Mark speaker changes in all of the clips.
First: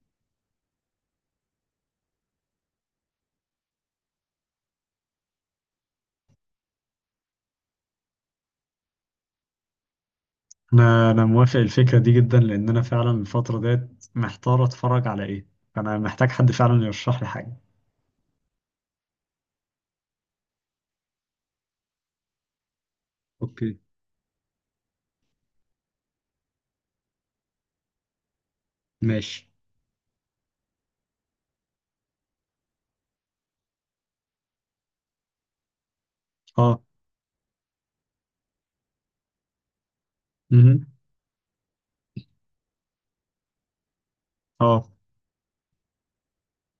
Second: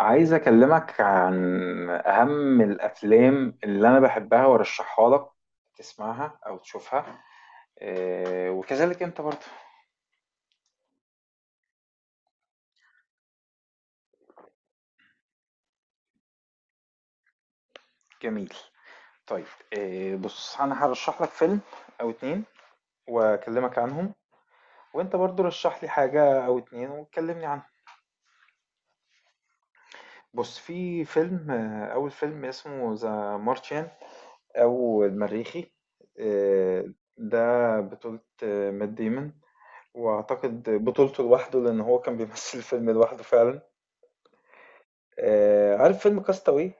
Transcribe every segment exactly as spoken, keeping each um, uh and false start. Speaker 1: عايز أكلمك عن أهم الأفلام اللي أنا بحبها وأرشحها لك تسمعها أو تشوفها. آه، وكذلك أنت برضه.
Speaker 2: انا انا موافق الفكره دي جدا لان انا فعلا الفتره ديت محتار اتفرج على ايه. انا محتاج حد فعلا يرشح لي حاجه.
Speaker 1: جميل. طيب. آه، بص أنا هرشح لك فيلم أو اتنين وأكلمك
Speaker 2: اوكي.
Speaker 1: عنهم. وأنت برضه رشح لي حاجة أو اتنين وتكلمني عنهم.
Speaker 2: ماشي.
Speaker 1: بص في فيلم، آه، أول فيلم اسمه ذا مارشيان أو المريخي.
Speaker 2: اه.
Speaker 1: آه، ده بطولة آه، مات ديمون. واعتقد
Speaker 2: امم
Speaker 1: بطولته لوحده لان هو كان بيمثل الفيلم لوحده فعلا.
Speaker 2: اه.
Speaker 1: آه عارف فيلم كاستاوي؟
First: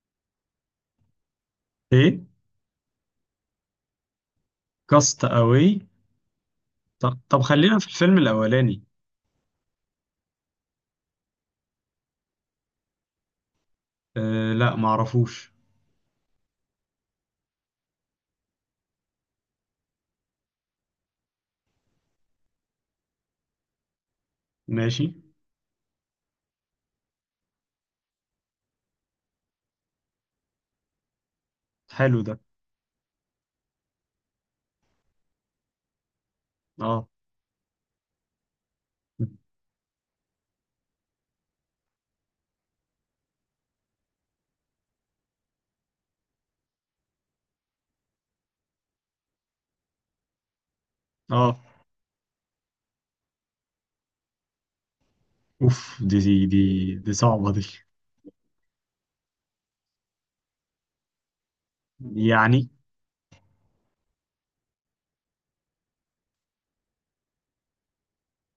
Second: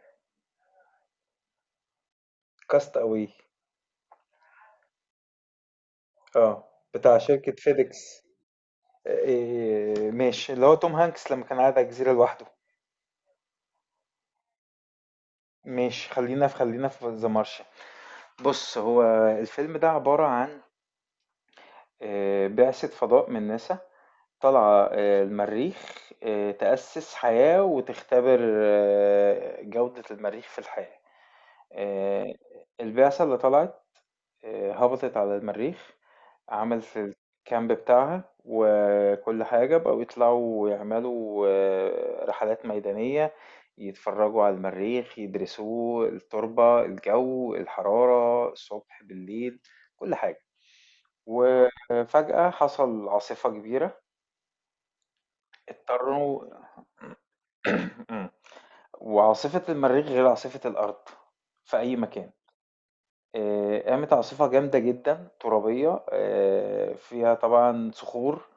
Speaker 2: ايه.
Speaker 1: كاستاوي.
Speaker 2: كاست اواي.
Speaker 1: اه بتاع
Speaker 2: طب طب
Speaker 1: شركة
Speaker 2: خلينا في الفيلم
Speaker 1: فيديكس.
Speaker 2: الاولاني.
Speaker 1: آه إيه، ماشي، اللي هو توم هانكس لما كان قاعد على الجزيرة لوحده.
Speaker 2: آه لا معرفوش.
Speaker 1: ماشي، خلينا في خلينا في ذا مارشن. بص هو الفيلم ده عبارة عن آه بعثة فضاء من ناسا طالعة
Speaker 2: ماشي.
Speaker 1: آه المريخ، آه تأسس حياة وتختبر آه جودة المريخ في الحياة.
Speaker 2: حلو
Speaker 1: آه
Speaker 2: ده.
Speaker 1: البعثة اللي طلعت آه، هبطت على المريخ. عملت
Speaker 2: اه.
Speaker 1: الكامب بتاعها وكل حاجة. بقوا يطلعوا ويعملوا آه، رحلات ميدانية، يتفرجوا على المريخ، يدرسوه، التربة، الجو، الحرارة، الصبح بالليل، كل حاجة.
Speaker 2: اه.
Speaker 1: وفجأة حصل عاصفة كبيرة.
Speaker 2: اوف. دي
Speaker 1: اضطروا.
Speaker 2: دي دي, دي صعبه دي.
Speaker 1: وعاصفة المريخ غير عاصفة الأرض في أي مكان.
Speaker 2: يعني
Speaker 1: آآ، قامت عاصفة جامدة جدًا، ترابية، آآ، فيها طبعًا صخور،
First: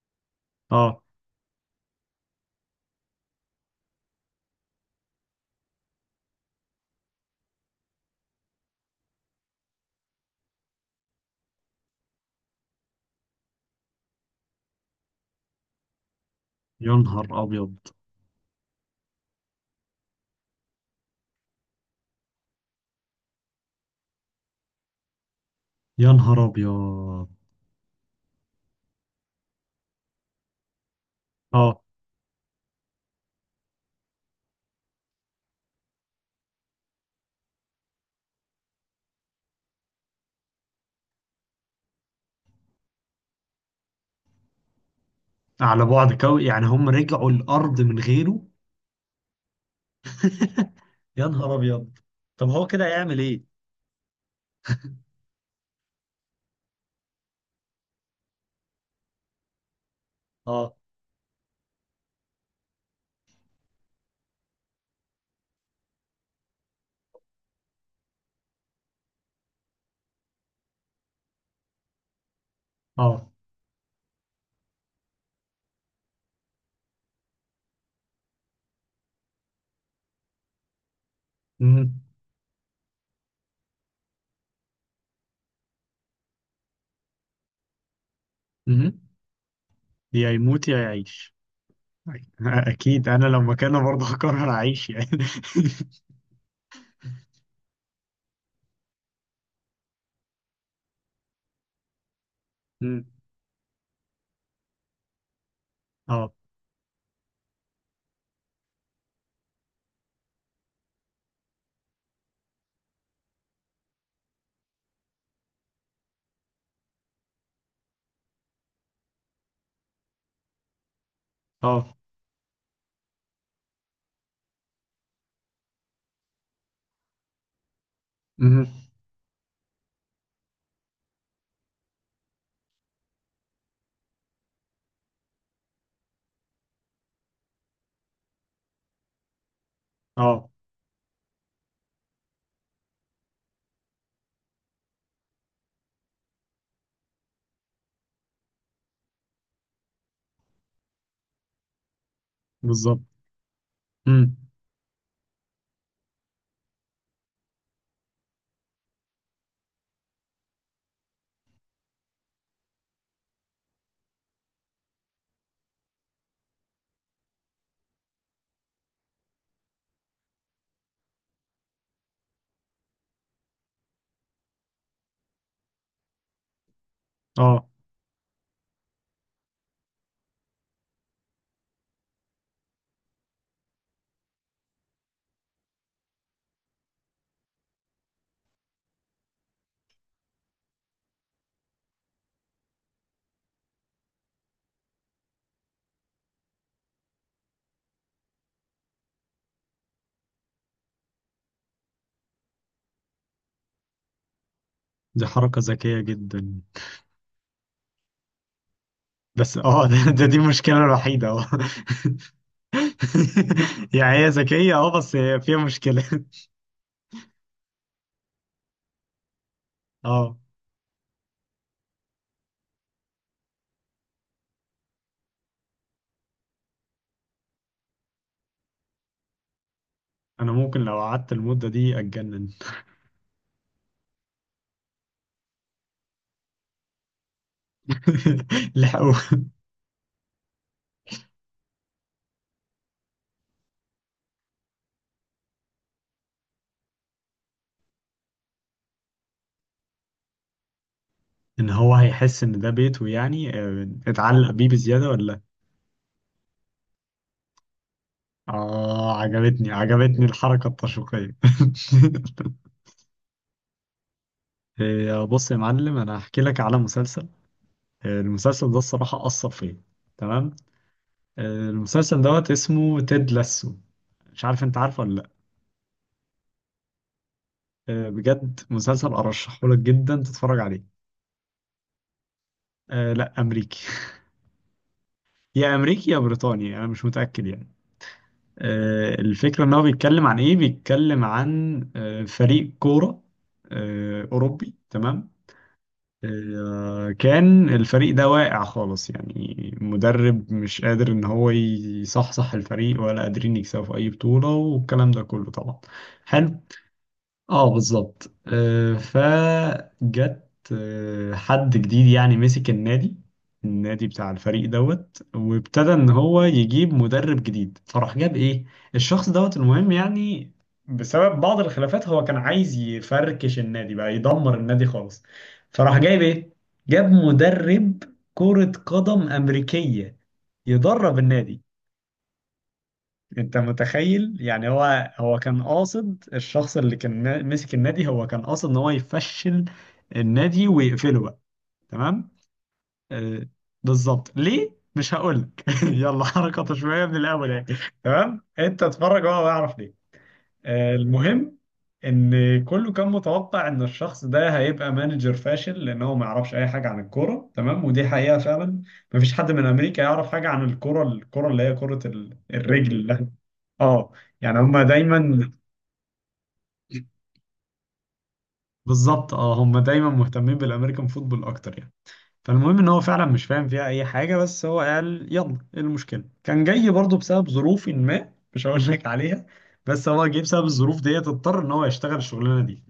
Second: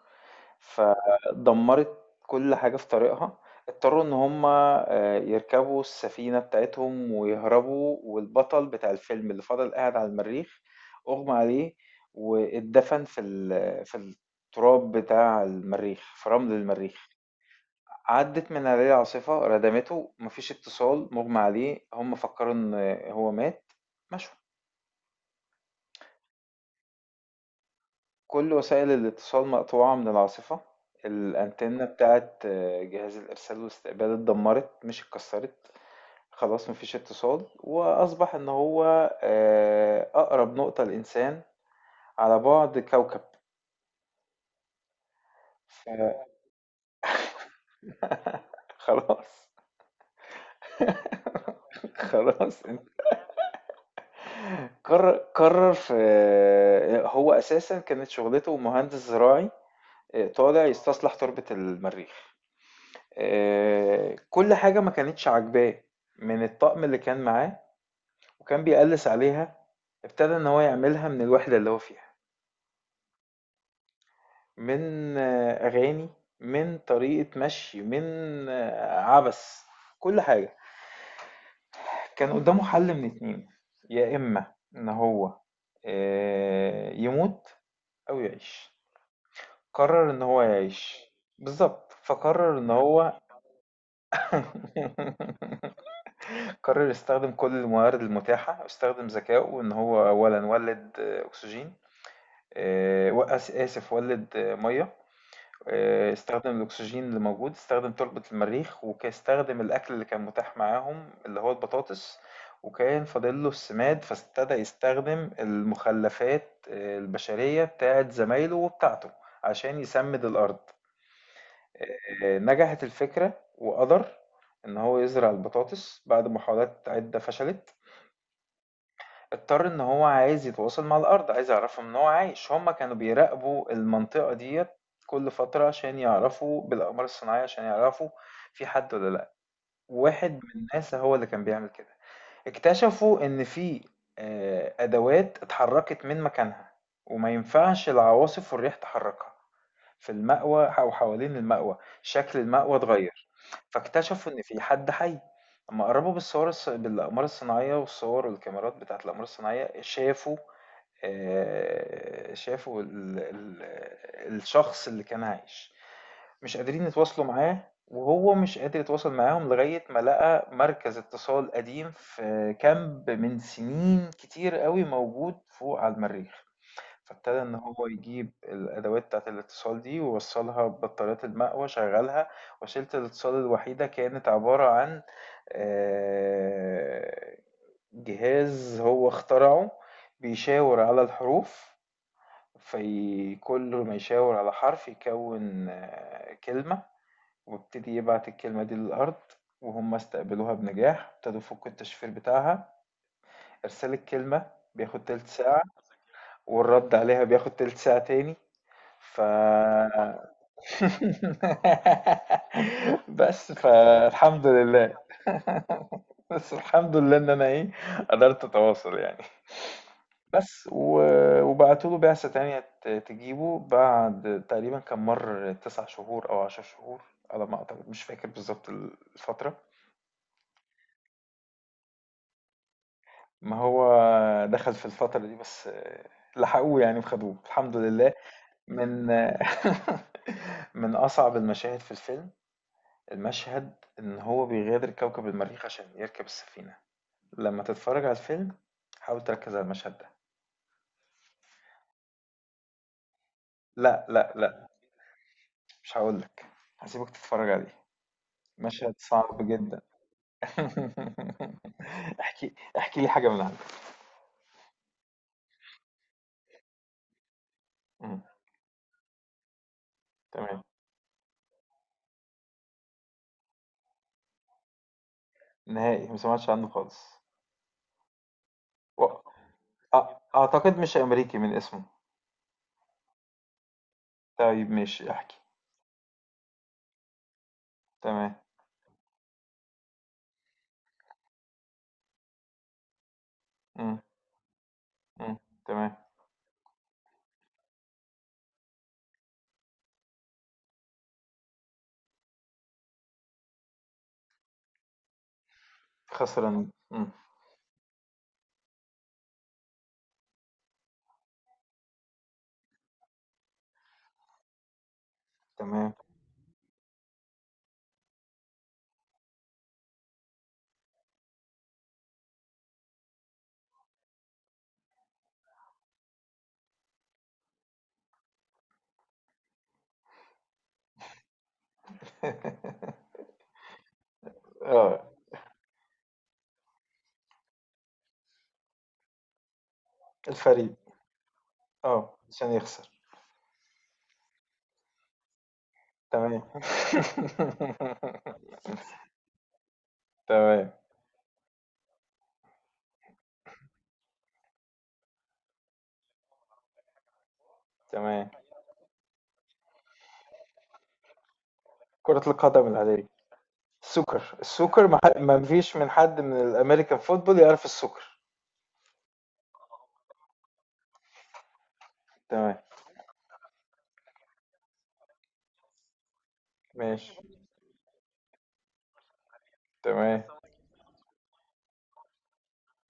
Speaker 2: اه.
Speaker 1: فدمّرت كل حاجة في طريقها. اضطروا إن هُم آآ، يركبوا السفينة بتاعتهم ويهربوا، والبطل بتاع الفيلم اللي فضل قاعد على المريخ أُغمي عليه واتدفن في ال في التراب بتاع المريخ، في رمل
Speaker 2: يا
Speaker 1: المريخ.
Speaker 2: نهار ابيض.
Speaker 1: عدِّت من عليه العاصفة ردمته، ما فيش اتصال، مُغمي عليه، هُم فكّروا إن هو مات، مشوا.
Speaker 2: يا نهار ابيض.
Speaker 1: كل وسائل الاتصال مقطوعة من العاصفة.
Speaker 2: اه،
Speaker 1: الأنتنة بتاعت آه، جهاز الإرسال والاستقبال اتدمرت، مش اتكسرت. خلاص، مفيش اتصال، وأصبح إن هو آه، أقرب نقطة لإنسان على بعد كوكب.
Speaker 2: على بعد
Speaker 1: فخلاص
Speaker 2: كوي، يعني هم رجعوا الارض من غيره؟
Speaker 1: خلاص.
Speaker 2: يا نهار ابيض. طب
Speaker 1: خلاص
Speaker 2: هو
Speaker 1: انت.
Speaker 2: كده هيعمل ايه؟
Speaker 1: قرر قرر في آه، هو أساسا كانت شغلته مهندس زراعي. آه، طالع
Speaker 2: اه.
Speaker 1: يستصلح تربة المريخ. آه، كل حاجة ما كانتش عاجباه من الطقم اللي كان معاه وكان بيقلِّس عليها. ابتدى إن هو يعملها من الوحدة اللي هو فيها،
Speaker 2: اه.
Speaker 1: من أغاني، من طريقة مشي، من عبث، كل حاجة.
Speaker 2: امم
Speaker 1: كان قدّامه حل من اتنين، يا إما إن هو آآ يموت أو يعيش.
Speaker 2: امم.
Speaker 1: قرّر إن
Speaker 2: يا
Speaker 1: هو
Speaker 2: يموت يا
Speaker 1: يعيش.
Speaker 2: يعيش.
Speaker 1: بالضبط، فقرّر إن
Speaker 2: اكيد
Speaker 1: هو
Speaker 2: انا لو مكانه برضه هقرر اعيش يعني.
Speaker 1: قرّر يستخدم كل الموارد المتاحة واستخدم ذكائه إن هو أولًا ولِّد أكسجين،
Speaker 2: مم.
Speaker 1: آه، وقس آسف ولد آه، مية. آه،
Speaker 2: اه.
Speaker 1: استخدم الأكسجين اللي موجود، استخدم تربة المريخ، وكاستخدم الأكل اللي كان متاح معاهم اللي هو البطاطس. وكان فاضله السماد، فابتدى يستخدم المخلفات آه، البشرية بتاعت زمايله وبتاعته عشان يسمد الأرض.
Speaker 2: اه.
Speaker 1: آه، نجحت الفكرة وقدر إن هو يزرع البطاطس بعد محاولات عدة فشلت.
Speaker 2: مم.
Speaker 1: اضطر ان هو عايز يتواصل مع الارض، عايز يعرفهم ان هو عايش. هما كانوا بيراقبوا المنطقة ديت كل فترة عشان يعرفوا بالاقمار الصناعية، عشان يعرفوا في حد ولا لا. واحد
Speaker 2: اه
Speaker 1: من ناسا هو اللي كان بيعمل كده. اكتشفوا ان في آه، ادوات اتحركت من مكانها، وما ينفعش العواصف والريح تحركها. في المأوى أو حوالين المأوى شكل المأوى
Speaker 2: بالظبط.
Speaker 1: اتغير. فاكتشفوا
Speaker 2: مم.
Speaker 1: إن في حد حي. لما قربوا بالصور الص... بالأقمار الصناعية والصور والكاميرات بتاعة الأقمار الصناعية، شافوا آه، شافوا ال... ال... الشخص اللي كان عايش. مش قادرين يتواصلوا معاه، وهو مش قادر يتواصل معاهم، لغاية ما لقى مركز اتصال قديم في كامب من سنين كتير قوي موجود فوق على المريخ. فابتدى إن
Speaker 2: اه
Speaker 1: هو يجيب الأدوات بتاعة الاتصال دي ووصّلها ببطاريات المقوى، شغّلها. وسيلة الاتصال الوحيدة كانت عبارة عن آآ جهاز هو اخترعه بيشاور على الحروف، في كل ما يشاور على حرف يكوّن آه، كلمة، ويبتدي يبعت الكلمة دي للأرض. وهُم استقبلوها بنجاح، ابتدوا يفكّوا التشفير بتاعها. إرسال الكلمة بياخد
Speaker 2: دي
Speaker 1: تِلت ساعة،
Speaker 2: حركة ذكية جدا.
Speaker 1: والرد عليها بياخد تِلت ساعة تاني. ف
Speaker 2: بس اه ده, ده دي المشكلة الوحيدة اه.
Speaker 1: بس
Speaker 2: يعني هي
Speaker 1: فالحمد
Speaker 2: ذكية
Speaker 1: لله.
Speaker 2: اه بس هي فيها مشكلة.
Speaker 1: بس الحمد لله ان انا ايه، قدرت اتواصل يعني.
Speaker 2: اه.
Speaker 1: بس و- وبعتوله بعثة تانية ت- تجيبه بعد تقريبا، كان مر تسع شهور أو عشر شهور على ما أعتقد. مش فاكر بالظبط الفترة.
Speaker 2: انا ممكن لو قعدت المدة دي اتجنن.
Speaker 1: ما هو دخل في الفترة دي بس لحقوه يعني وخدوه الحمد لله. من
Speaker 2: لحقوا.
Speaker 1: من أصعب المشاهد في الفيلم، المشهد إن هو بيغادر كوكب المريخ عشان يركب السفينة. لما تتفرج على الفيلم، حاول تركز على المشهد ده.
Speaker 2: ان هو هيحس ان ده بيته يعني، آه،
Speaker 1: لا لا
Speaker 2: اتعلق
Speaker 1: لا،
Speaker 2: بيه بزيادة ولا؟
Speaker 1: مش هقولك. هسيبك تتفرج عليه. مشهد
Speaker 2: اه،
Speaker 1: صعب
Speaker 2: عجبتني
Speaker 1: جدا.
Speaker 2: عجبتني الحركة التشويقية.
Speaker 1: احكي احكي لي حاجة من عندك.
Speaker 2: آه، بص يا معلم انا هحكي لك على مسلسل. آه،
Speaker 1: مم،
Speaker 2: المسلسل ده الصراحة أثر فيا. تمام.
Speaker 1: تمام.
Speaker 2: آه، المسلسل دوت اسمه تيد لاسو. مش عارف انت عارفه ولا لا؟
Speaker 1: نهائي ما سمعتش عنه خالص.
Speaker 2: آه، بجد
Speaker 1: و...
Speaker 2: مسلسل ارشحه لك جدا
Speaker 1: أ...
Speaker 2: تتفرج
Speaker 1: أعتقد
Speaker 2: عليه.
Speaker 1: مش أمريكي من اسمه.
Speaker 2: آه، لا امريكي.
Speaker 1: طيب، ماشي، احكي.
Speaker 2: يا امريكي يا بريطاني انا مش متأكد يعني.
Speaker 1: تمام.
Speaker 2: آه، الفكرة إن هو بيتكلم عن إيه؟ بيتكلم عن آه، فريق كورة
Speaker 1: مم،
Speaker 2: آه، أوروبي، تمام؟
Speaker 1: مم، تمام.
Speaker 2: آه، كان الفريق ده واقع خالص، يعني مدرب مش قادر إن هو يصحصح الفريق ولا قادرين يكسبوا في أي بطولة والكلام ده كله طبعا.
Speaker 1: خسران،
Speaker 2: حلو.
Speaker 1: مم.
Speaker 2: اه بالظبط. آه، فجت آه، حد جديد يعني مسك النادي. النادي بتاع الفريق دوت،
Speaker 1: تمام.
Speaker 2: وابتدى ان هو يجيب مدرب جديد فراح جاب ايه، الشخص دوت. المهم يعني، بسبب بعض الخلافات هو كان عايز يفركش النادي بقى، يدمر النادي خالص. فراح جايب ايه، جاب مدرب كرة قدم أمريكية يدرب النادي. انت متخيل؟ يعني
Speaker 1: اه،
Speaker 2: هو هو كان قاصد، الشخص اللي كان نا- مسك النادي هو كان قاصد ان هو يفشل النادي
Speaker 1: الفريق،
Speaker 2: ويقفله بقى.
Speaker 1: اه،
Speaker 2: تمام.
Speaker 1: عشان يخسر.
Speaker 2: آه بالظبط. ليه مش هقول لك. يلا
Speaker 1: تمام.
Speaker 2: حركة شوية من الاول يعني. تمام انت اتفرج هو هيعرف ليه.
Speaker 1: تمام،
Speaker 2: آه المهم، ان كله كان متوقع ان الشخص ده هيبقى مانجر فاشل لان هو ما يعرفش اي حاجة عن الكورة، تمام؟ ودي
Speaker 1: تمام.
Speaker 2: حقيقة فعلا. مفيش حد من امريكا يعرف حاجه عن الكره، الكره اللي هي كره
Speaker 1: كرة
Speaker 2: ال-
Speaker 1: القدم العادية،
Speaker 2: الرجل. اه.
Speaker 1: السوكر.
Speaker 2: يعني هم
Speaker 1: السوكر ما ح- ما
Speaker 2: دايما،
Speaker 1: فيش من حد من الأمريكان فوتبول يعرف السوكر.
Speaker 2: بالظبط اه هم دايما مهتمين بالامريكان فوتبول اكتر يعني.
Speaker 1: تمام،
Speaker 2: فالمهم ان هو فعلا مش فاهم فيها اي حاجه، بس هو قال يلا ايه المشكله. كان جاي
Speaker 1: ماشي،
Speaker 2: برضه بسبب ظروف ما، مش هقول لك عليها، بس
Speaker 1: تمام.
Speaker 2: هو جه بسبب الظروف ديت، اضطر ان هو يشتغل الشغلانه دي.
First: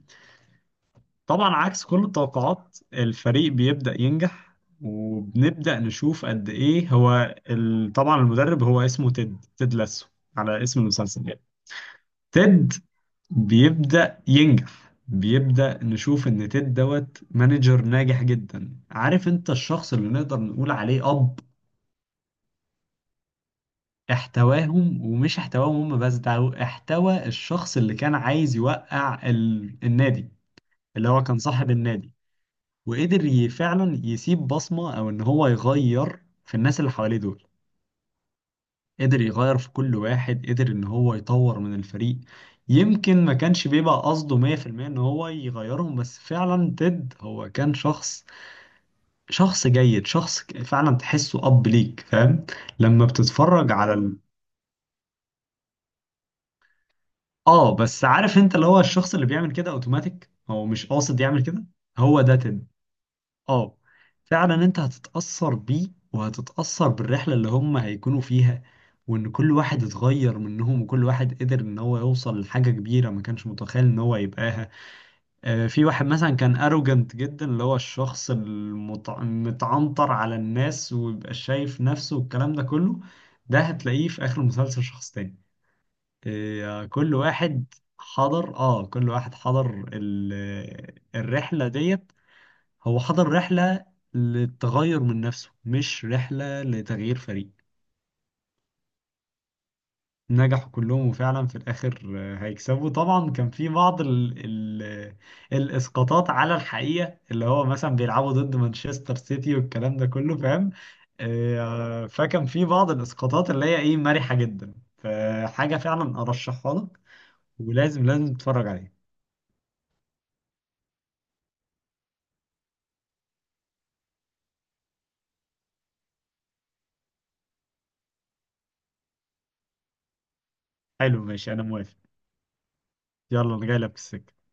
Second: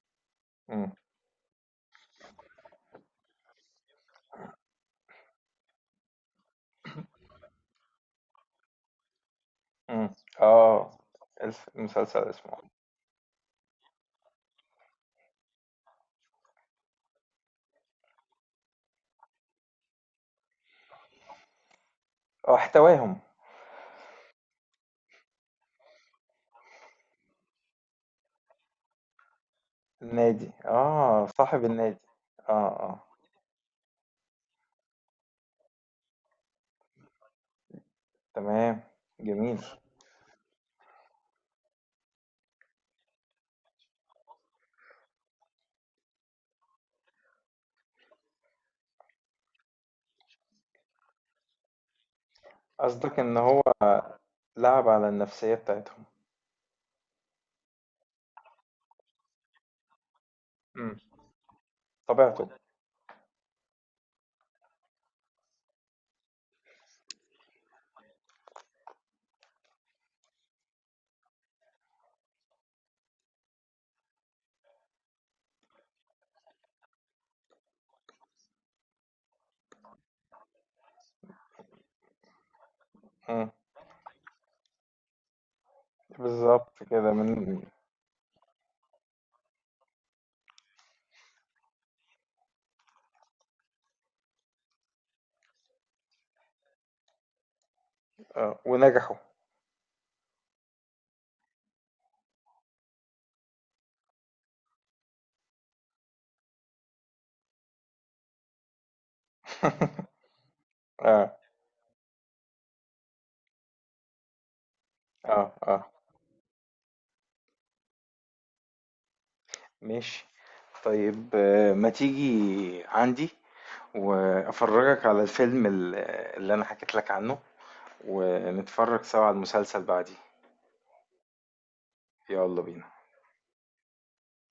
Speaker 1: مم.
Speaker 2: طبعا عكس كل التوقعات الفريق بيبدا ينجح، وبنبدا نشوف قد ايه هو ال... طبعا المدرب هو اسمه تيد، تيد لاسو،
Speaker 1: مم.
Speaker 2: على اسم
Speaker 1: اه،
Speaker 2: المسلسل يعني.
Speaker 1: الف- المسلسل اسمه.
Speaker 2: تيد بيبدأ ينجح، بيبدأ نشوف ان تيد دوت مانجر ناجح جدا. عارف انت، الشخص اللي نقدر نقول عليه اب.
Speaker 1: اه، احتواهم.
Speaker 2: احتواهم، ومش احتواهم هم بس، ده هو احتوى الشخص اللي كان عايز يوقع ال... النادي،
Speaker 1: النادي،
Speaker 2: اللي هو
Speaker 1: اه،
Speaker 2: كان
Speaker 1: صاحب
Speaker 2: صاحب
Speaker 1: النادي.
Speaker 2: النادي.
Speaker 1: اه، اه،
Speaker 2: وقدر ي- فعلا يسيب بصمة او ان هو يغير في الناس اللي حواليه دول.
Speaker 1: تمام.
Speaker 2: قدر يغير
Speaker 1: جميل.
Speaker 2: في كل واحد، قدر ان هو يطور من الفريق. يمكن ما كانش بيبقى قصده مية في المية ان هو يغيرهم، بس فعلا تيد هو كان شخص، شخص جيد، شخص ك- فعلا تحسه اب ليك، فاهم؟ لما
Speaker 1: قصدك ان هو
Speaker 2: بتتفرج على ال...
Speaker 1: لعب على النفسية بتاعتهم.
Speaker 2: اه بس عارف انت، اللي هو الشخص اللي بيعمل كده اوتوماتيك هو مش
Speaker 1: مم.
Speaker 2: قاصد يعمل كده. هو ده
Speaker 1: طبيعته.
Speaker 2: تيد. اه. فعلا انت هتتأثر بيه، وهتتأثر بالرحلة اللي هم هيكونوا فيها، وان كل واحد اتغير منهم، وكل واحد قدر ان هو يوصل لحاجة كبيرة ما كانش متخيل ان هو يبقاها. آه، في واحد مثلا كان اروجنت جدا، اللي هو الشخص المت- المتعنطر على الناس ويبقى شايف نفسه والكلام ده كله.
Speaker 1: مم.
Speaker 2: ده هتلاقيه في اخر المسلسل شخص تاني.
Speaker 1: بالظبط
Speaker 2: آه،
Speaker 1: كده
Speaker 2: كل
Speaker 1: من
Speaker 2: واحد حضر، اه كل واحد حضر ال- الرحلة ديت. هو حضر رحلة للتغير من نفسه، مش رحلة لتغيير فريق.
Speaker 1: آه. ونجحوا.
Speaker 2: نجحوا كلهم، وفعلا في الآخر آه، هيكسبوا. طبعا كان في بعض ال ال الإسقاطات على الحقيقة، اللي هو مثلا بيلعبوا ضد مانشستر سيتي والكلام ده كله، فاهم؟
Speaker 1: اه،
Speaker 2: آه، فكان في بعض الإسقاطات اللي هي إيه مرحة جدا،
Speaker 1: اه،
Speaker 2: فحاجة
Speaker 1: اه،
Speaker 2: فعلا أرشحها لك، ولازم لازم تتفرج عليها.
Speaker 1: ماشي. طيب، آه، ما تيجي عندي وافرجك على الفيلم ال- اللي انا حكيت لك عنه، ونتفرج سوا على المسلسل بعديه.
Speaker 2: حلو ماشي أنا موافق.
Speaker 1: يلا بينا.
Speaker 2: يلا أنا جاي لك في السكة